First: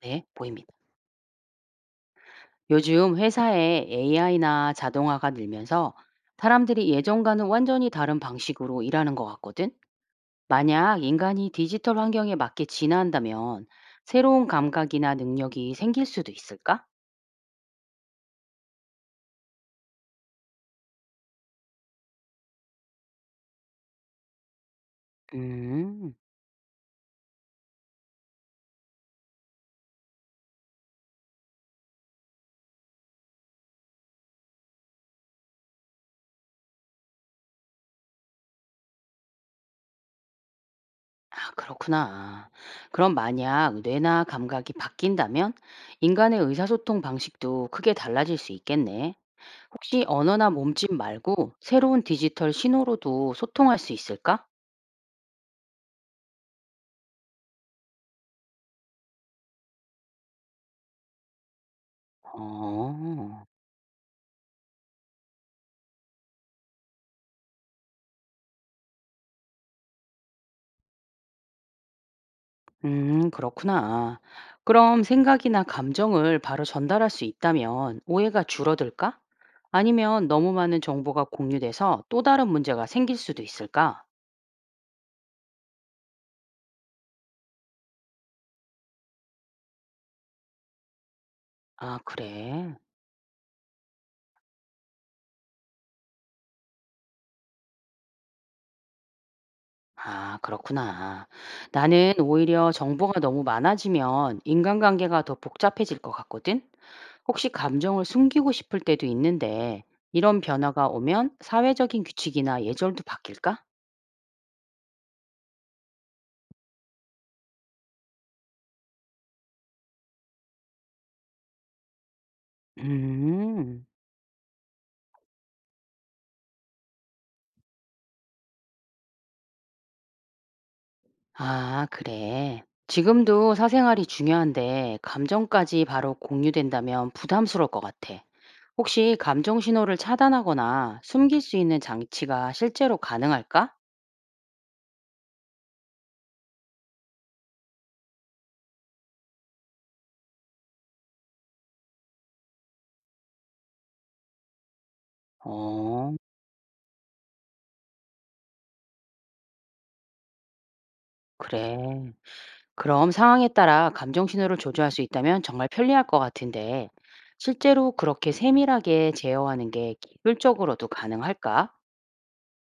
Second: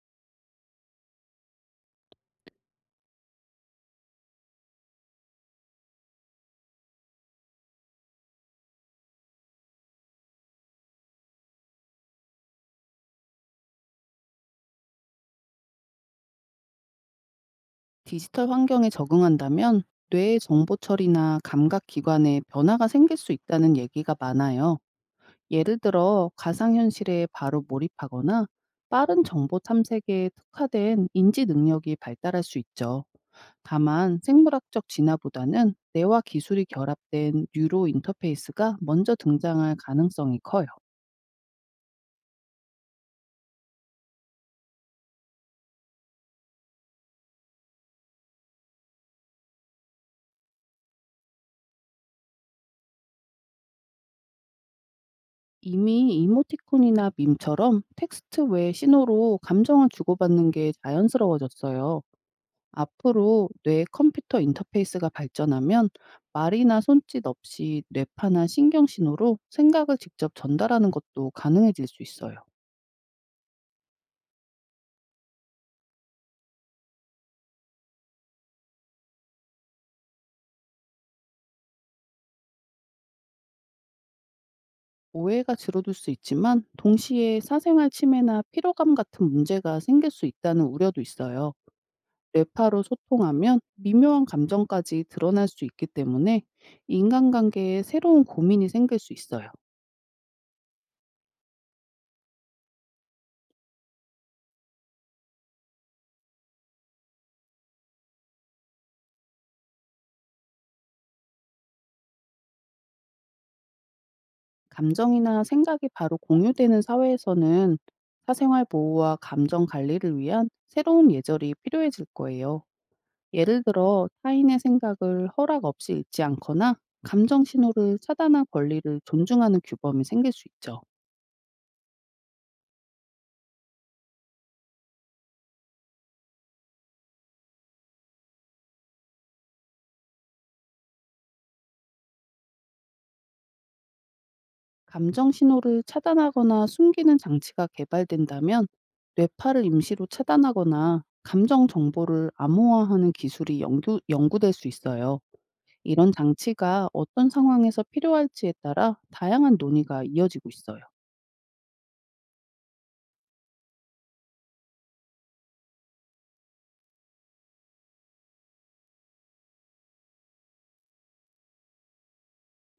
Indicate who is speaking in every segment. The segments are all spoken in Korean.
Speaker 1: 네, 보입니다. 요즘 회사에 AI나 자동화가 늘면서 사람들이 예전과는 완전히 다른 방식으로 일하는 것 같거든? 만약 인간이 디지털 환경에 맞게 진화한다면 새로운 감각이나 능력이 생길 수도 있을까?
Speaker 2: 디지털 환경에 적응한다면 뇌의 정보 처리나 감각 기관에 변화가 생길 수 있다는 얘기가 많아요. 예를
Speaker 1: 음,
Speaker 2: 들어 가상현실에 바로 몰입하거나 빠른 정보 탐색에 특화된 인지 능력이 발달할 수 있죠. 다만 생물학적 진화보다는 뇌와 기술이 결합된 뉴로 인터페이스가 먼저 등장할 가능성이 커요.
Speaker 1: 아, 그렇구나. 그럼 만약 뇌나 감각이 바뀐다면 인간의 의사소통 방식도 크게 달라질 수 있겠네. 혹시 언어나 몸짓 말고 새로운 디지털 신호로도 소통할 수 있을까?
Speaker 2: 이미 이모티콘이나 밈처럼 텍스트 외 신호로 감정을 주고받는 게 자연스러워졌어요.
Speaker 1: 어.
Speaker 2: 앞으로 뇌 컴퓨터 인터페이스가 발전하면 말이나 손짓 없이 뇌파나 신경 신호로 생각을 직접 전달하는 것도 가능해질 수 있어요.
Speaker 1: 그렇구나. 그럼 생각이나 감정을 바로 전달할 수 있다면 오해가 줄어들까? 아니면 너무 많은 정보가 공유돼서 또 다른 문제가 생길 수도 있을까?
Speaker 2: 오해가 줄어들 수 있지만, 동시에 사생활 침해나 피로감 같은 문제가 생길 수 있다는 우려도 있어요.
Speaker 1: 아, 그래.
Speaker 2: 뇌파로 소통하면 미묘한 감정까지 드러날 수 있기 때문에 인간관계에 새로운 고민이 생길 수 있어요.
Speaker 1: 아, 그렇구나. 나는 오히려 정보가 너무 많아지면 인간관계가 더 복잡해질 것 같거든? 혹시 감정을 숨기고 싶을 때도 있는데 이런 변화가 오면 사회적인 규칙이나 예절도 바뀔까?
Speaker 2: 감정이나 생각이 바로 공유되는 사회에서는 사생활 보호와 감정 관리를 위한 새로운 예절이 필요해질 거예요. 예를
Speaker 1: 음.
Speaker 2: 들어 타인의 생각을 허락 없이 읽지 않거나 감정 신호를 차단할 권리를 존중하는 규범이 생길 수 있죠.
Speaker 1: 아, 그래. 지금도 사생활이 중요한데 감정까지 바로 공유된다면 부담스러울 것 같아. 혹시 감정 신호를 차단하거나 숨길 수 있는 장치가 실제로 가능할까?
Speaker 2: 감정 신호를 차단하거나 숨기는 장치가 개발된다면 뇌파를 임시로 차단하거나 감정 정보를 암호화하는 기술이 연구될 수 있어요. 이런
Speaker 1: 어,
Speaker 2: 장치가 어떤 상황에서 필요할지에 따라 다양한 논의가 이어지고 있어요.
Speaker 1: 그래. 그럼 상황에 따라 감정 신호를 조절할 수 있다면 정말 편리할 것 같은데 실제로 그렇게 세밀하게 제어하는 게 기술적으로도 가능할까?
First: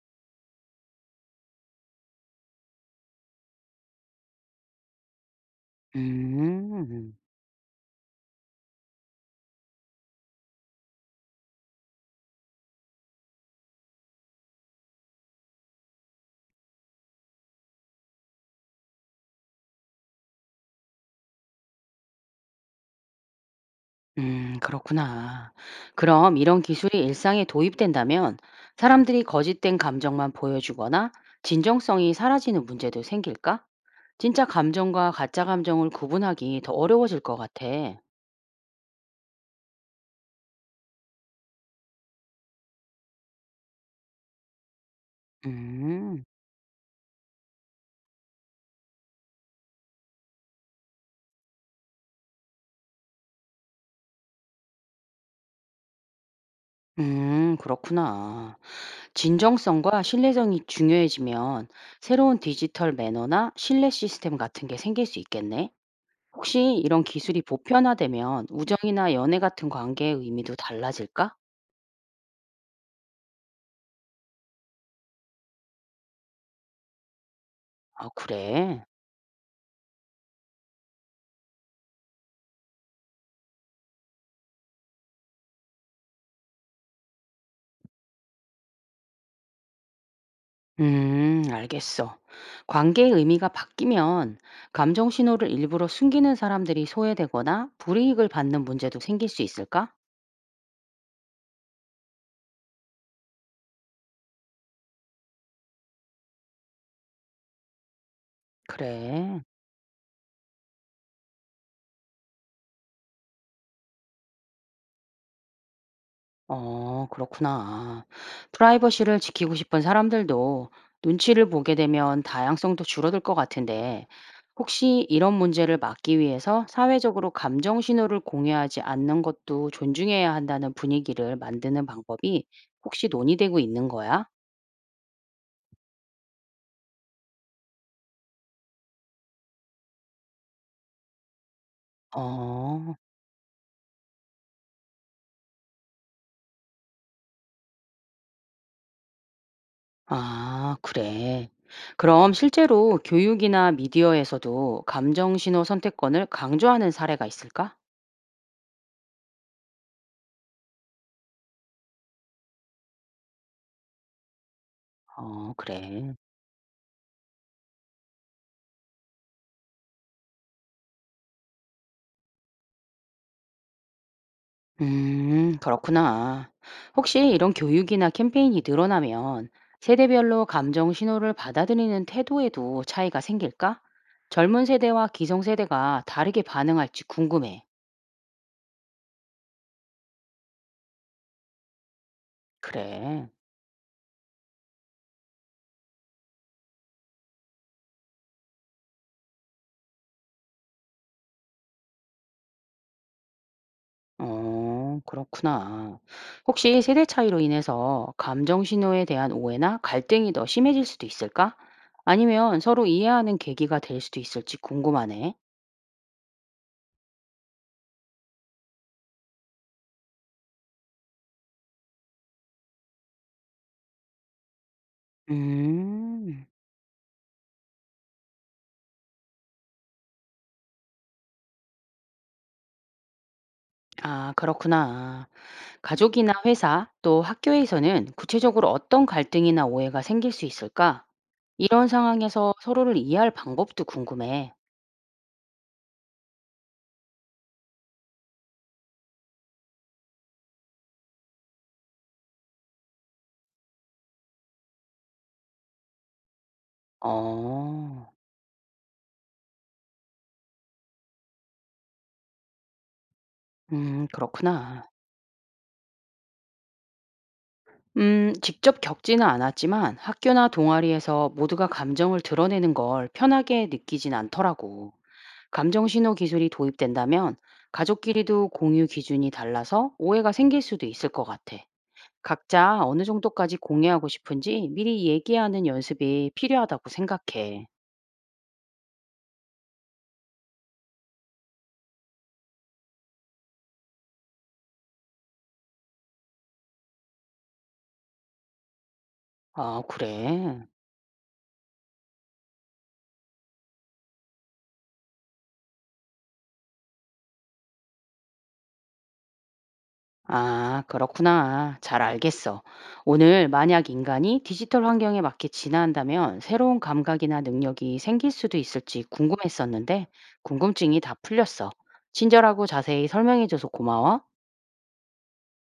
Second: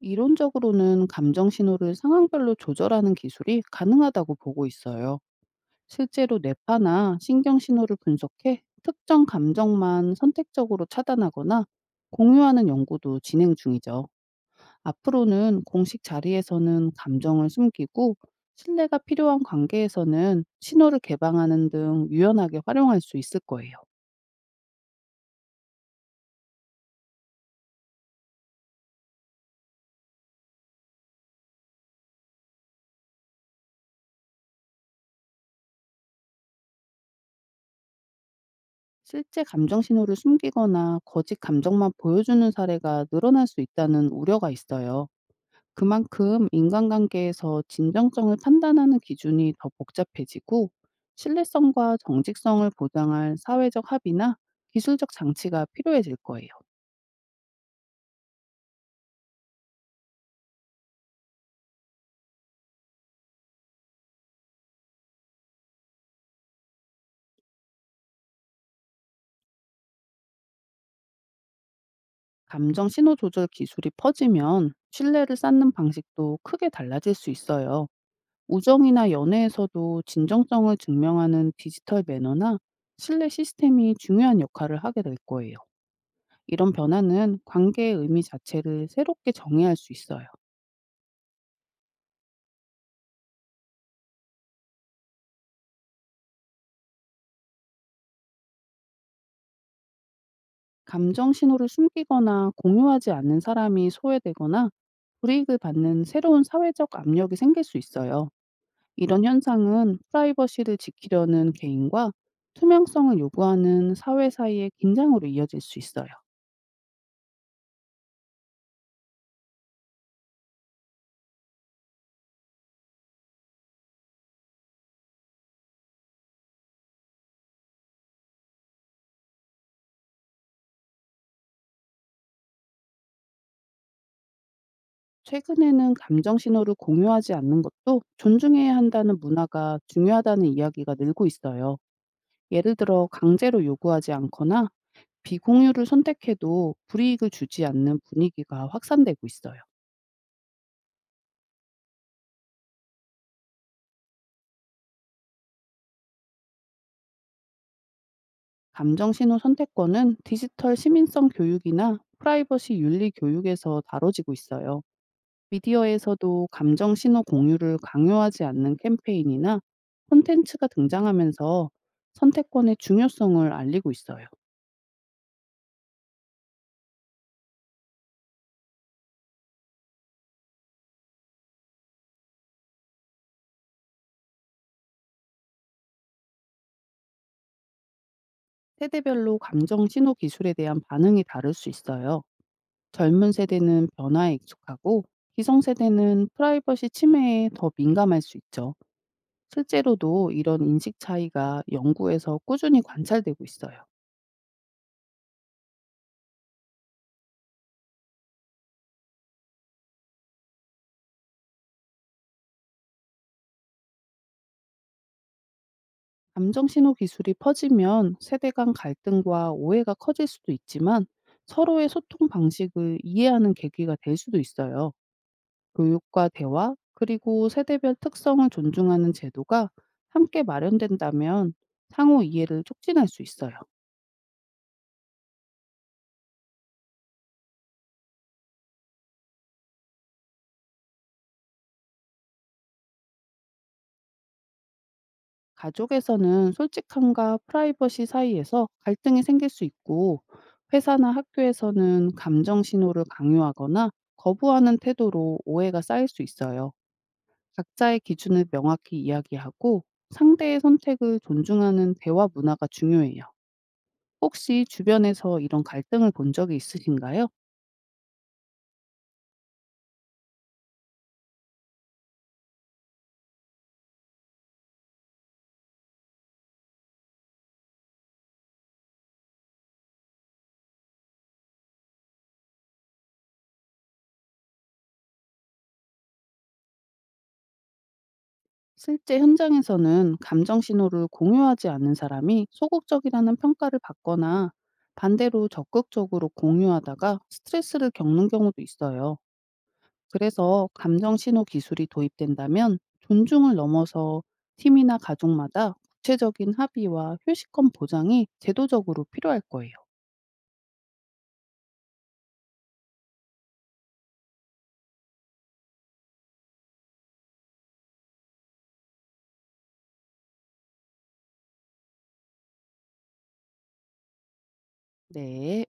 Speaker 2: 이론적으로는 감정 신호를 상황별로 조절하는 기술이 가능하다고 보고 있어요. 실제로
Speaker 1: 음.
Speaker 2: 뇌파나 신경 신호를 분석해 특정 감정만 선택적으로 차단하거나 공유하는 연구도 진행 중이죠. 앞으로는 공식 자리에서는 감정을 숨기고, 신뢰가 필요한 관계에서는 신호를 개방하는 등 유연하게 활용할 수 있을 거예요.
Speaker 1: 그렇구나. 그럼 이런 기술이 일상에 도입된다면 사람들이 거짓된 감정만 보여주거나 진정성이 사라지는 문제도 생길까? 진짜 감정과 가짜 감정을 구분하기 더 어려워질 것 같아.
Speaker 2: 실제 감정 신호를 숨기거나 거짓 감정만 보여주는 사례가 늘어날 수 있다는 우려가 있어요.
Speaker 1: 음,
Speaker 2: 그만큼 인간관계에서 진정성을 판단하는 기준이 더 복잡해지고, 신뢰성과 정직성을 보장할 사회적 합의나 기술적 장치가 필요해질 거예요.
Speaker 1: 그렇구나. 진정성과 신뢰성이 중요해지면 새로운 디지털 매너나 신뢰 시스템 같은 게 생길 수 있겠네. 혹시 이런 기술이 보편화되면 우정이나 연애 같은 관계의 의미도 달라질까?
Speaker 2: 감정 신호 조절 기술이 퍼지면 신뢰를 쌓는 방식도 크게 달라질 수 있어요.
Speaker 1: 아, 그래.
Speaker 2: 우정이나 연애에서도 진정성을 증명하는 디지털 매너나 신뢰 시스템이 중요한 역할을 하게 될 거예요. 이런 변화는 관계의 의미 자체를 새롭게 정의할 수 있어요.
Speaker 1: 알겠어. 관계의 의미가 바뀌면 감정 신호를 일부러 숨기는 사람들이 소외되거나 불이익을 받는 문제도 생길 수 있을까?
Speaker 2: 감정 신호를 숨기거나 공유하지 않는 사람이 소외되거나 불이익을 받는 새로운 사회적 압력이 생길 수 있어요. 이런
Speaker 1: 그래.
Speaker 2: 현상은 프라이버시를 지키려는 개인과 투명성을 요구하는 사회 사이의 긴장으로 이어질 수 있어요.
Speaker 1: 어, 그렇구나. 프라이버시를 지키고 싶은 사람들도 눈치를 보게 되면 다양성도 줄어들 것 같은데, 혹시 이런 문제를 막기 위해서 사회적으로 감정 신호를 공유하지 않는 것도 존중해야 한다는 분위기를 만드는 방법이 혹시 논의되고 있는 거야?
Speaker 2: 최근에는 감정 신호를 공유하지 않는 것도 존중해야 한다는 문화가 중요하다는 이야기가 늘고 있어요. 예를
Speaker 1: 어.
Speaker 2: 들어 강제로 요구하지 않거나 비공유를 선택해도 불이익을 주지 않는 분위기가 확산되고 있어요.
Speaker 1: 아, 그래. 그럼 실제로 교육이나 미디어에서도 감정신호 선택권을 강조하는 사례가 있을까?
Speaker 2: 감정 신호 선택권은 디지털 시민성 교육이나 프라이버시 윤리 교육에서 다뤄지고 있어요.
Speaker 1: 어, 그래.
Speaker 2: 미디어에서도 감정 신호 공유를 강요하지 않는 캠페인이나 콘텐츠가 등장하면서 선택권의 중요성을 알리고 있어요.
Speaker 1: 그렇구나. 혹시 이런 교육이나 캠페인이 늘어나면 세대별로 감정 신호를 받아들이는 태도에도 차이가 생길까? 젊은 세대와 기성세대가 다르게 반응할지 궁금해.
Speaker 2: 세대별로 감정 신호 기술에 대한 반응이 다를 수 있어요.
Speaker 1: 그래.
Speaker 2: 젊은 세대는 변화에 익숙하고, 기성세대는 프라이버시 침해에 더 민감할 수 있죠. 실제로도 이런 인식 차이가 연구에서 꾸준히 관찰되고 있어요.
Speaker 1: 어, 그렇구나. 혹시 세대 차이로 인해서 감정 신호에 대한 오해나 갈등이 더 심해질 수도 있을까? 아니면 서로 이해하는 계기가 될 수도 있을지 궁금하네.
Speaker 2: 감정 신호 기술이 퍼지면 세대 간 갈등과 오해가 커질 수도 있지만, 서로의 소통 방식을 이해하는 계기가 될 수도 있어요. 교육과
Speaker 1: 음,
Speaker 2: 대화, 그리고 세대별 특성을 존중하는 제도가 함께 마련된다면 상호 이해를 촉진할 수 있어요.
Speaker 1: 아, 그렇구나. 가족이나 회사, 또 학교에서는 구체적으로 어떤 갈등이나 오해가 생길 수 있을까? 이런 상황에서 서로를 이해할 방법도 궁금해.
Speaker 2: 가족에서는 솔직함과 프라이버시 사이에서 갈등이 생길 수 있고, 회사나 학교에서는 감정 신호를 강요하거나 거부하는 태도로 오해가 쌓일 수 있어요. 각자의
Speaker 1: 어,
Speaker 2: 기준을 명확히 이야기하고 상대의 선택을 존중하는 대화 문화가 중요해요. 혹시
Speaker 1: 그렇구나.
Speaker 2: 주변에서 이런 갈등을 본 적이 있으신가요?
Speaker 1: 직접 겪지는 않았지만 학교나 동아리에서 모두가 감정을 드러내는 걸 편하게 느끼진 않더라고. 감정신호 기술이 도입된다면 가족끼리도 공유 기준이 달라서 오해가 생길 수도 있을 것 같아. 각자 어느 정도까지 공유하고 싶은지 미리 얘기하는 연습이 필요하다고 생각해.
Speaker 2: 실제 현장에서는 감정 신호를 공유하지 않는 사람이 소극적이라는 평가를 받거나 반대로 적극적으로 공유하다가 스트레스를 겪는 경우도 있어요.
Speaker 1: 아, 그래.
Speaker 2: 그래서 감정 신호 기술이 도입된다면 존중을 넘어서 팀이나 가족마다 구체적인 합의와 휴식권 보장이 제도적으로 필요할 거예요.
Speaker 1: 아, 그렇구나. 잘 알겠어. 오늘 만약 인간이 디지털 환경에 맞게 진화한다면 새로운 감각이나 능력이 생길 수도 있을지 궁금했었는데 궁금증이 다 풀렸어. 친절하고 자세히 설명해줘서 고마워.
Speaker 2: 네.